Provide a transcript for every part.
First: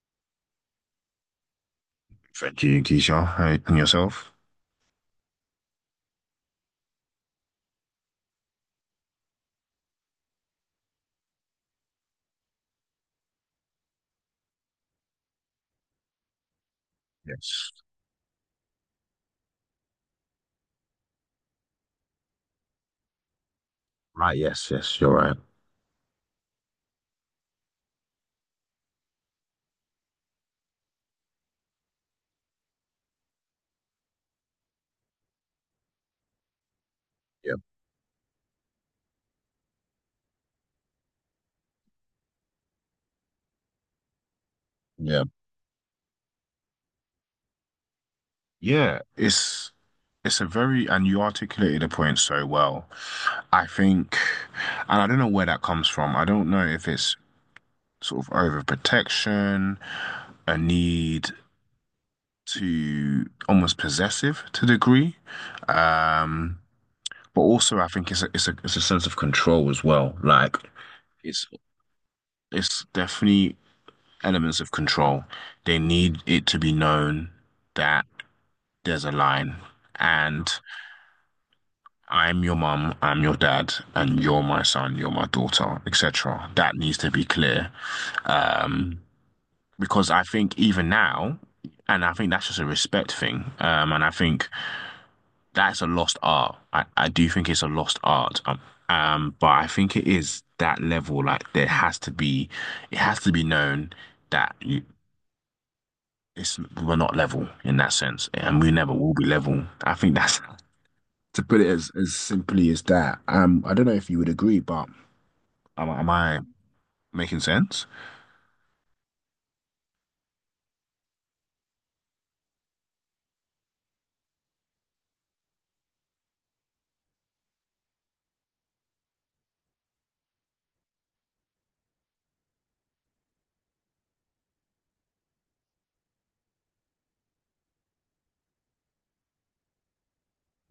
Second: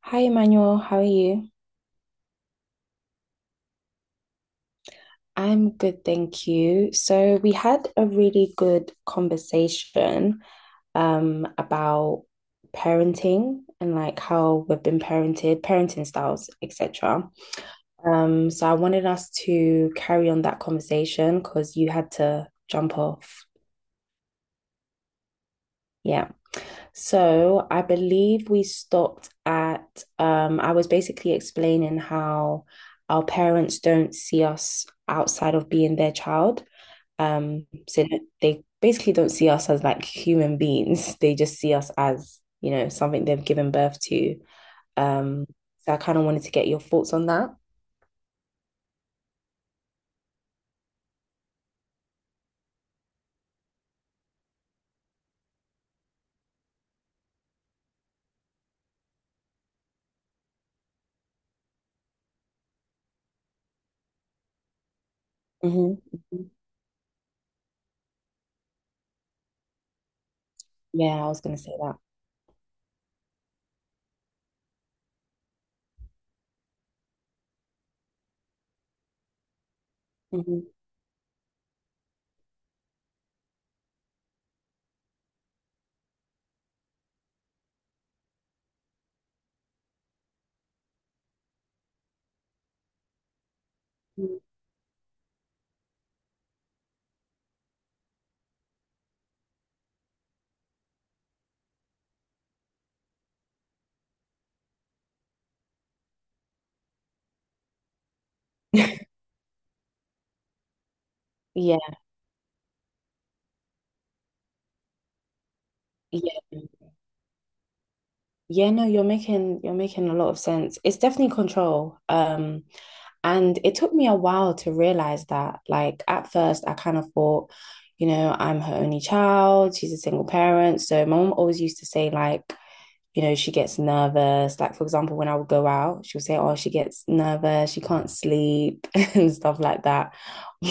Hi, Emmanuel. How are you? Thank you, Keisha. Hey, and yourself? I'm good, thank you. So we had a really good conversation about parenting and like how we've been parented, parenting styles, etc. Yes. So I wanted us to carry on that conversation because you had to jump off. Right. Yes. Yes. You're right. Yeah. So I believe we stopped at I was basically explaining how our parents don't see us outside of being their child. Yeah. So they basically don't see us as like human beings. They just see us as, you know, something they've given birth to. Yeah. Um, so I kind of wanted to get your thoughts on that. Yeah, it's a very, and you articulated the point so well. I think, and I don't know where that comes from. I don't know if it's sort of overprotection, a need to almost possessive to a degree. Hmm. Um, but also I think it's a sense of control as well. Like Yeah, I was it's gonna say that. it's definitely elements of control. They need it to be known that there's a line and Hmm. I'm your mum, I'm your dad, and you're my son, you're my daughter, etc. That needs to be clear. Um, because I think even now, and I think that's just a respect thing. And I think that's a lost art. I do think it's a lost art. But I think it is that level. Like there has to be, it has to be known that you, it's we're not level in that sense, and we never will be level. I think that's to put it Yeah, as simply as that. I don't know if you would agree, but am I yeah. making sense? Yeah, no, you're making a lot of sense. It's definitely control. And it took me a while to realize that. Like at first, I kind of thought, you know, I'm her only child. She's a single parent, so my mom always used to say like, you know, she gets nervous. Like for example, when I would go out, she would say, "Oh, she gets nervous. She can't sleep and stuff like that."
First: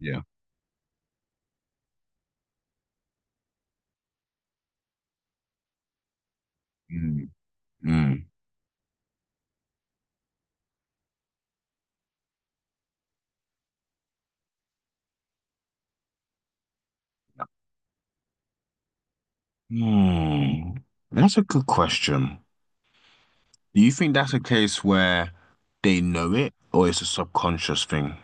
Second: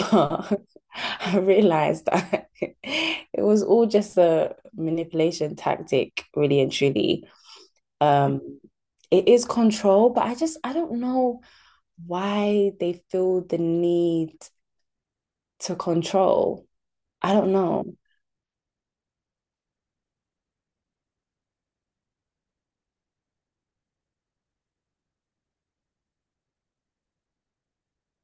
Yeah. I realized that it was all just a manipulation tactic, really and truly Mm, mm. um, it is control, but I just I don't know why they feel the need to control. I don't know. Hmm. That's a good question. Do you think that's a case where they know it, or it's a subconscious thing?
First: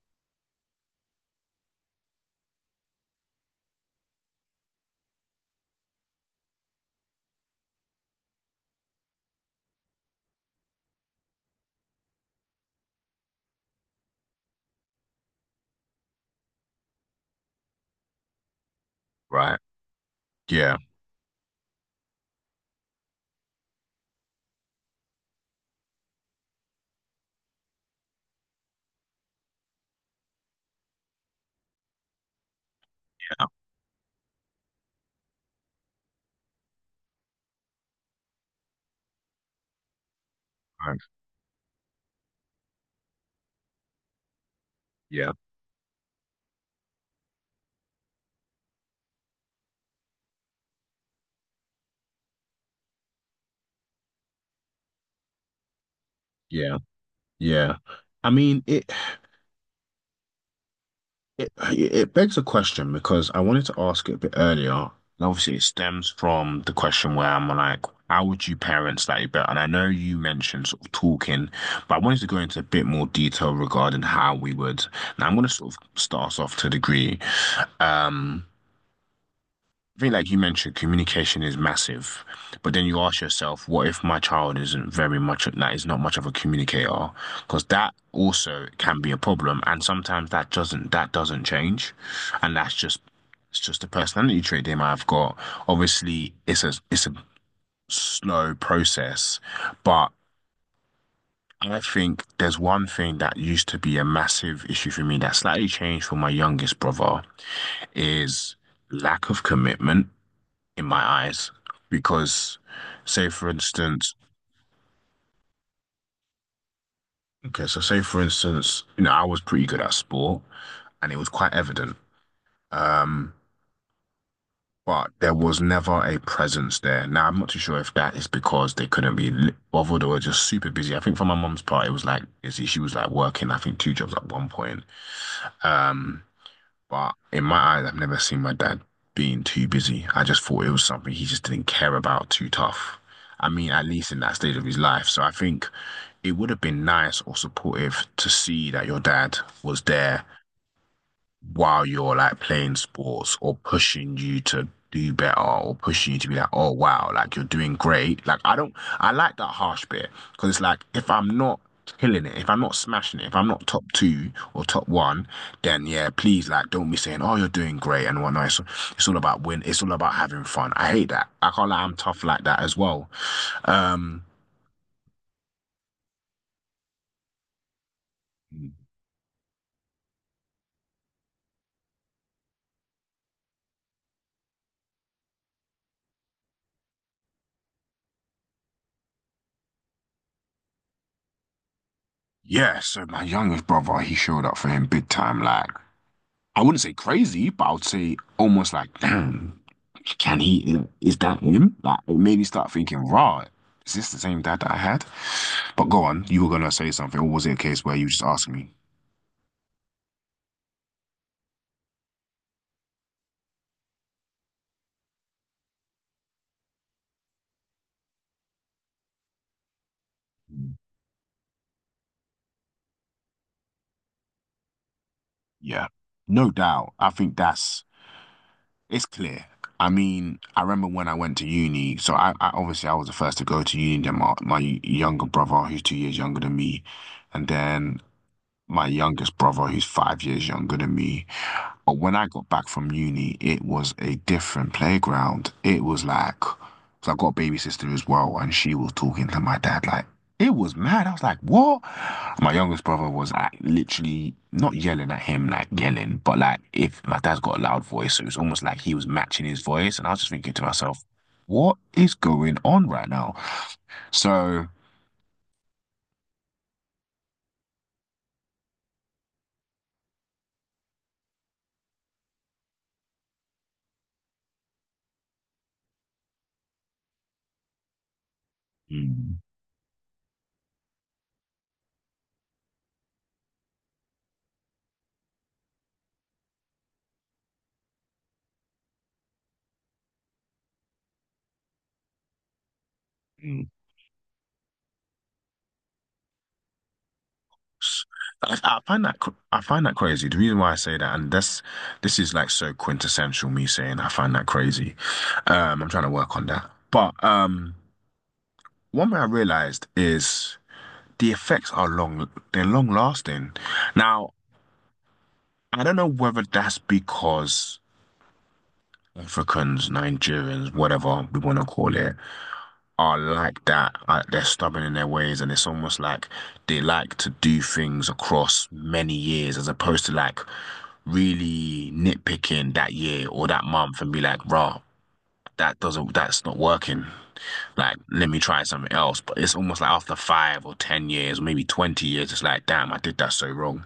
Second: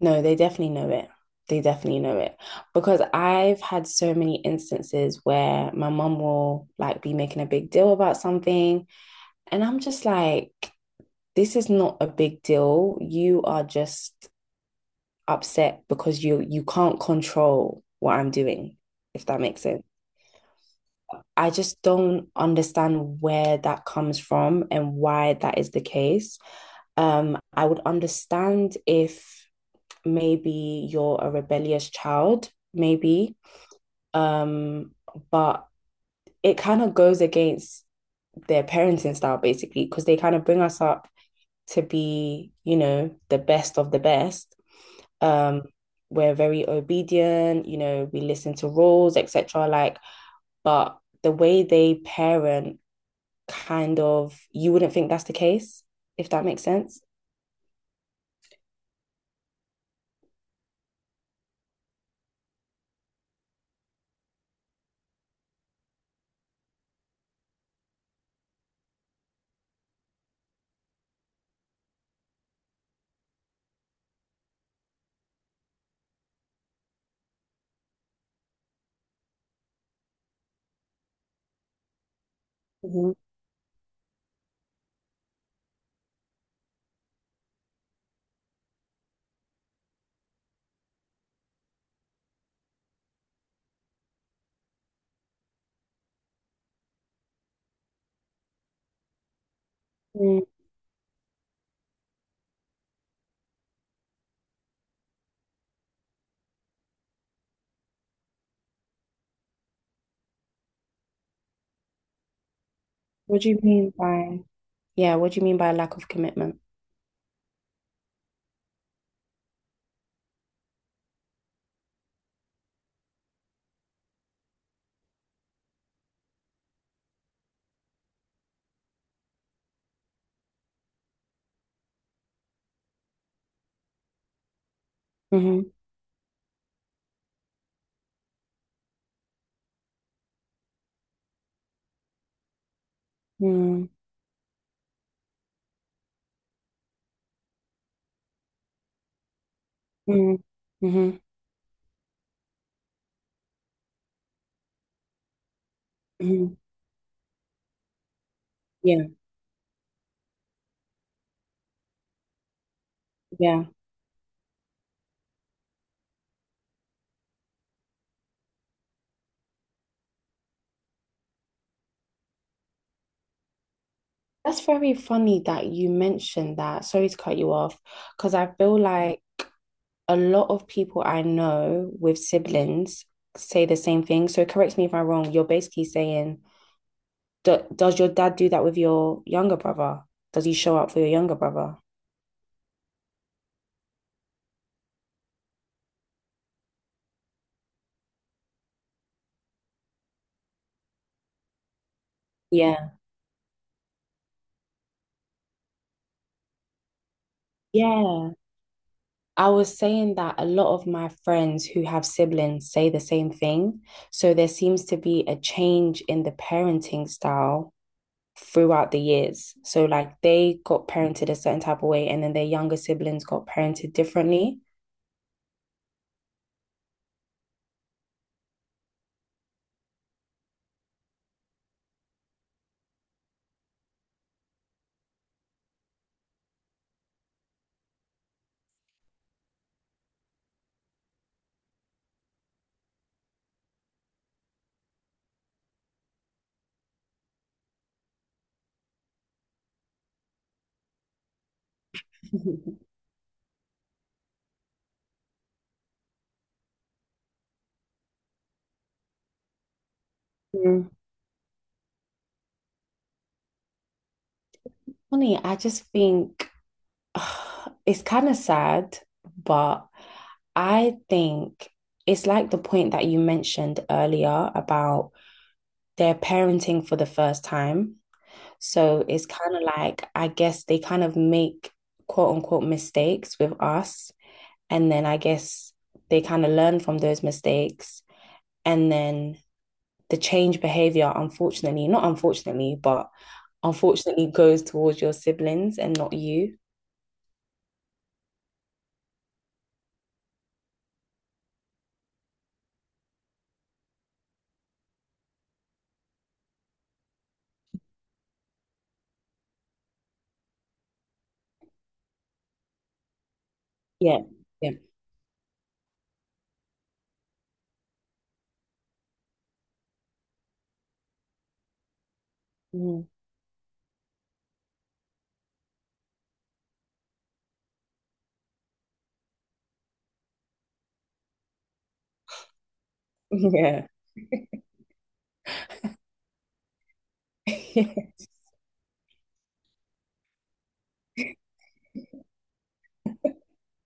No, they definitely know it. They definitely know it because I've had so many instances where my mum will like be making a big deal about something, and I'm just like, this is not a big deal. You are just upset because you can't control what I'm doing, if that Right. makes sense. Yeah. I just don't understand where that comes from and why that is the case. I would understand if maybe you're a rebellious child, maybe, Yeah. um, but it kind of goes against their parenting style basically because they kind of bring us Right. up to be, you know, the best of the best. Yeah. Um, we're very obedient, you know, we listen to rules, etc. Like, but the way they parent kind of you wouldn't think that's the case, if that makes Yeah. sense. Yeah. I mean, it. It begs a question because I wanted to ask it a bit earlier. And obviously, it stems from the question where I'm like, how would you parent slightly better? And I know you mentioned sort of talking, but I wanted to go into a bit more detail regarding how we would. Now, I'm going to sort of start us off to a degree. Um, I think, like you mentioned, communication is massive. But then you Mhm. ask yourself, what if my child isn't very much, that is not much of a communicator? Because that also can be a problem. And sometimes that doesn't change. And that's just, it's just a personality trait they might have got. Obviously, it's a slow process, but Mm. I think there's one thing that used to be a massive issue for me that slightly changed for my youngest brother is lack of commitment in my eyes because say What for do you mean instance by? Yeah, what do you mean by lack of commitment? Say for instance, I was pretty good at sport, and it was quite evident. um but there was never a presence there. Now, I'm not too sure if that is because they couldn't be bothered or were just super busy. I think for my mom's part, it was like busy. She was like working I think two jobs at one point. Hmm. um but in my eyes, I've never seen my dad being too busy. I just thought it was something he just didn't care about too tough. I mean, at Mm. least in that stage of his life. So I think it would have been nice or supportive to see that your dad was there Mm. Hmm. while you're like playing sports or pushing you to do better or pushing you to be like, Hmm. oh wow, like you're doing great. Like I don't, I Yeah, like that harsh bit because it's like if I'm not killing it, if I'm not smashing it, if I'm yeah. not top two or top one, then yeah, please like don't be saying, oh, you're doing great and whatnot. It's all about win. It's all about having fun. I hate that. I can't lie, I'm tough like that as well. Um, That's very funny that you mentioned that. Sorry to cut you off, because I feel like a lot of people I know with siblings say the same thing. So correct me if I'm wrong. You're basically saying, do, does your dad do that with your younger brother? Does he show up for your younger brother? Yeah, so my youngest brother, he showed up for him big time. Like, I wouldn't say crazy, but I would say almost like, damn, can he, is that him? Like, it made me start Yeah. thinking, right, is this the same dad that I had? But go on, you were gonna say something, or was it a case where you just Yeah. asked me? I was saying that a lot of my friends who have siblings say the same thing. So there seems to be a change in the parenting style throughout the years. So, like, they got parented a certain type of way, and then their younger siblings got parented differently. Yeah, no doubt. I think that's, it's clear. I mean, I remember when I went to uni, so I obviously I was the first to go to uni, then my younger brother, who's 2 years younger than me, and then my youngest brother, who's 5 years younger than me. But when I got back from uni, it was a different playground. It was like, 'cause I got a baby sister as well, and she was talking to my dad like, it was mad. I was like, what? My youngest brother was like literally not yelling at him, like yelling, but like if my dad's got a loud voice, so it was almost like he was matching his voice. And I was just thinking to Mm. myself, what is going on right now? So. Funny, I just think it's kind of sad, but I think it's like the point that you mentioned earlier about their parenting for the first time. So it's Mm. kind of like, I guess they kind of make quote unquote mistakes with us. And then I guess they kind of learn from those mistakes. And then the change behavior, unfortunately, not unfortunately, but unfortunately goes towards your siblings and not you. I find that crazy. The reason why I say that, and this is like so quintessential me saying I find that crazy. I'm trying to work on that. But one thing I realized is the effects are long, they're long lasting. Yeah. Now, Yeah. I don't know whether that's because Africans, Nigerians, whatever we want to call it, Mm. are like that. They're stubborn in their ways, and it's almost like they like to do things across many years as opposed to like really nitpicking that year or that month and be like, rah, that's not working. Yeah. Like, let me try something else. But it's almost like after 5 or 10 years, or maybe 20 years, it's like, damn, I did that so wrong.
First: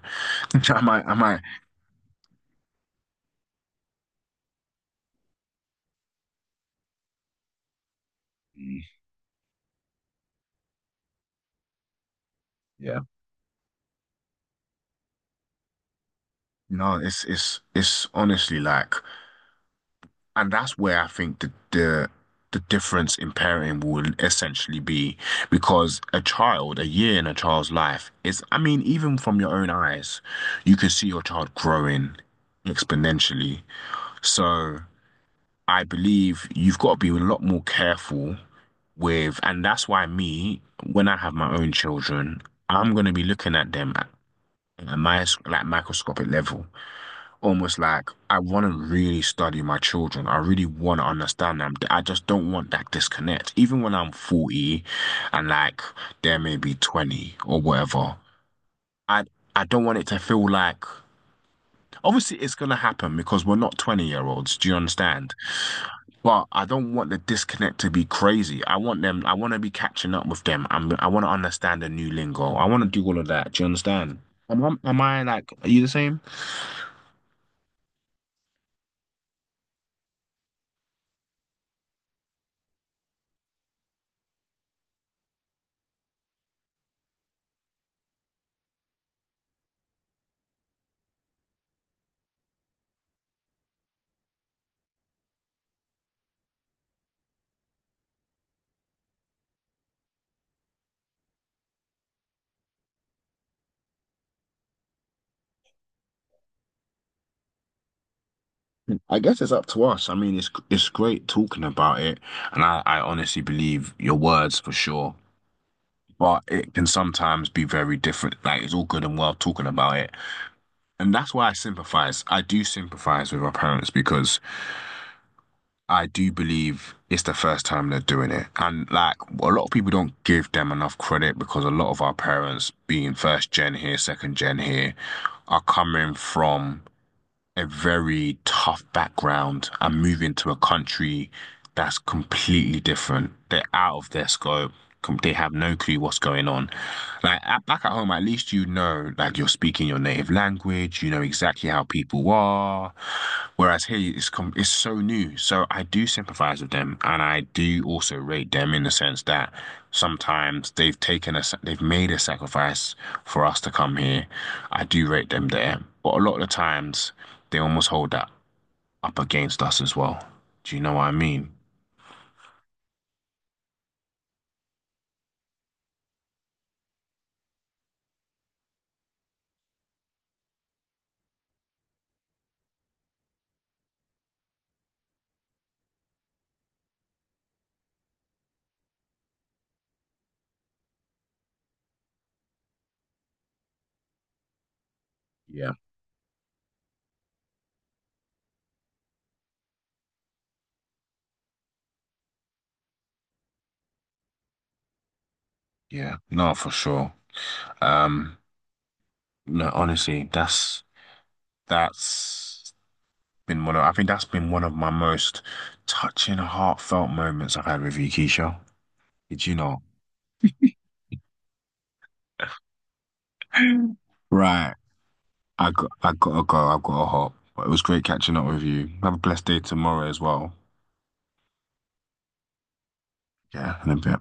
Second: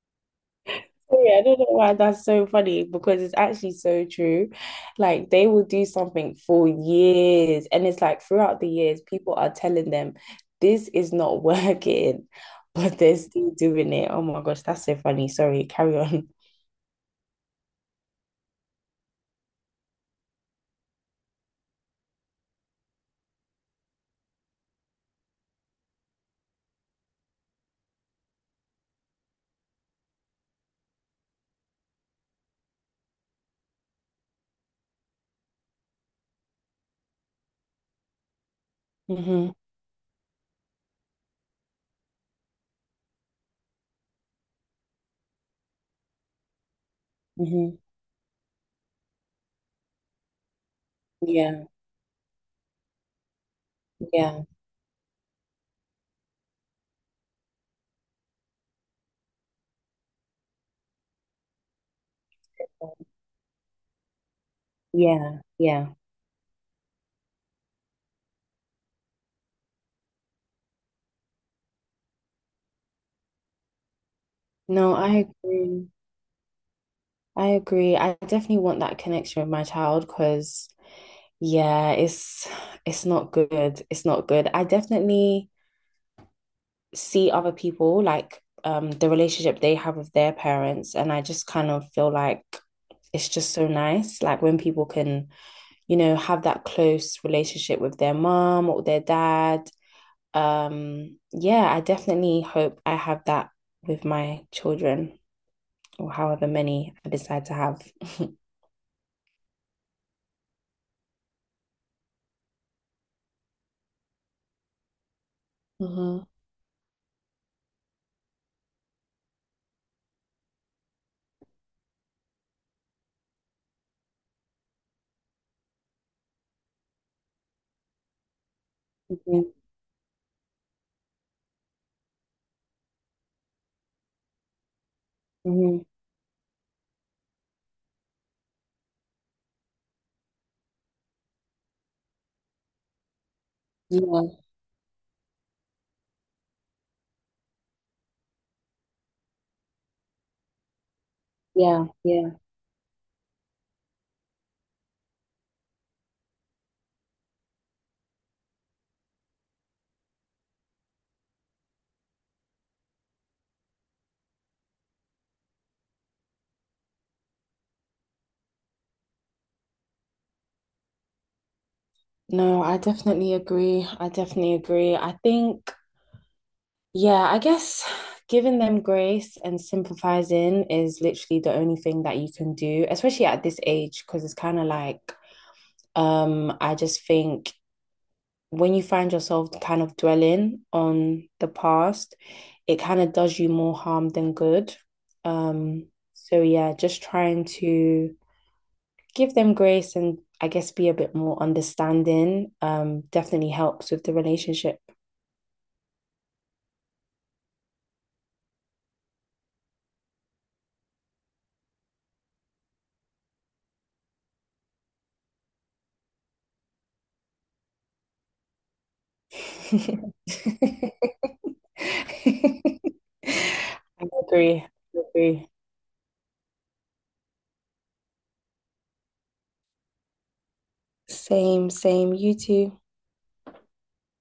am I, am Sorry, I, I don't know why that's so funny because it's actually so true. Like they will do something for years, and it's like throughout the years, people are telling them this is not working, but Yeah. they're still doing it. Oh my gosh, that's so funny. Sorry, carry on. No, it's honestly like, and that's where I think the difference in parenting will essentially be because a child, a year in a child's life is, I mean, even from your own eyes, you can see your child growing exponentially. So I believe you've got to be a lot more careful with, Hmm. and that's why me, when I have my own children, I'm going to be looking at them at a microscopic level, Hmm. almost like I want to really study my children. I really want to understand Yeah, them. I just don't want that disconnect. Even when I'm yeah, 40 and like they're maybe 20 or whatever, I I don't want it to feel like obviously it's gonna happen because we're not 20-year-olds. Do you understand? yeah, yeah. But I don't want the disconnect to be crazy. I want to be catching up with them. I want to understand the new lingo. I want to do all of that. Do you understand? Am, I- No, am I I like, are you the agree. same? I agree. I definitely want that connection with my child because yeah, it's not good. It's not good. I definitely see other people like the relationship they have with their parents and I just kind of feel like it's just so nice like when people can, you know, have that close relationship with their mom or their dad. Yeah, I definitely hope I have that with my children or however many I decide to have. I guess it's up to us. I mean, it's great talking about it, and I honestly believe your words for sure. Hmm. But it can sometimes be very different. Like it's all good and well talking about it, and that's why I sympathize. I do sympathize with our parents because I do believe it's the first time they're doing it, and like a Mhm. lot of people don't give them enough credit because a lot of our parents, being first gen here, second gen here, are Mhm. coming from a very tough background and move into a country that's completely different. They're out of their Yeah, scope. They have no clue what's going on. Back at home, at least you know, like you're speaking your native language. You know exactly how yeah, people yeah. are. Whereas here, it's so new. So I do sympathize with them, and I do also rate them in the sense that sometimes they've made a sacrifice for us to come here. I do rate them there, but a lot of the times they almost hold that up against us as well. Do you know what I mean? No, I definitely agree. I definitely agree. I think, yeah, I guess giving them grace and sympathizing is literally the only thing that you can do, especially at this age, because it's kind of like, I just think when you find yourself kind of dwelling on the past, it kind of does you more harm than good. Yeah. Um, so yeah, just trying to give them grace and I guess be a bit more understanding definitely helps with the relationship. Yeah, no, for sure. Um, no, honestly, that's been one of I think that's been one of my most touching, heartfelt moments I've had with you, Keisha. Did you know? I agree. Right, I agree. I gotta go. I've gotta hop. But it was great catching up with you. Have a blessed day tomorrow as well. Same, same. You too. Yeah, in a bit.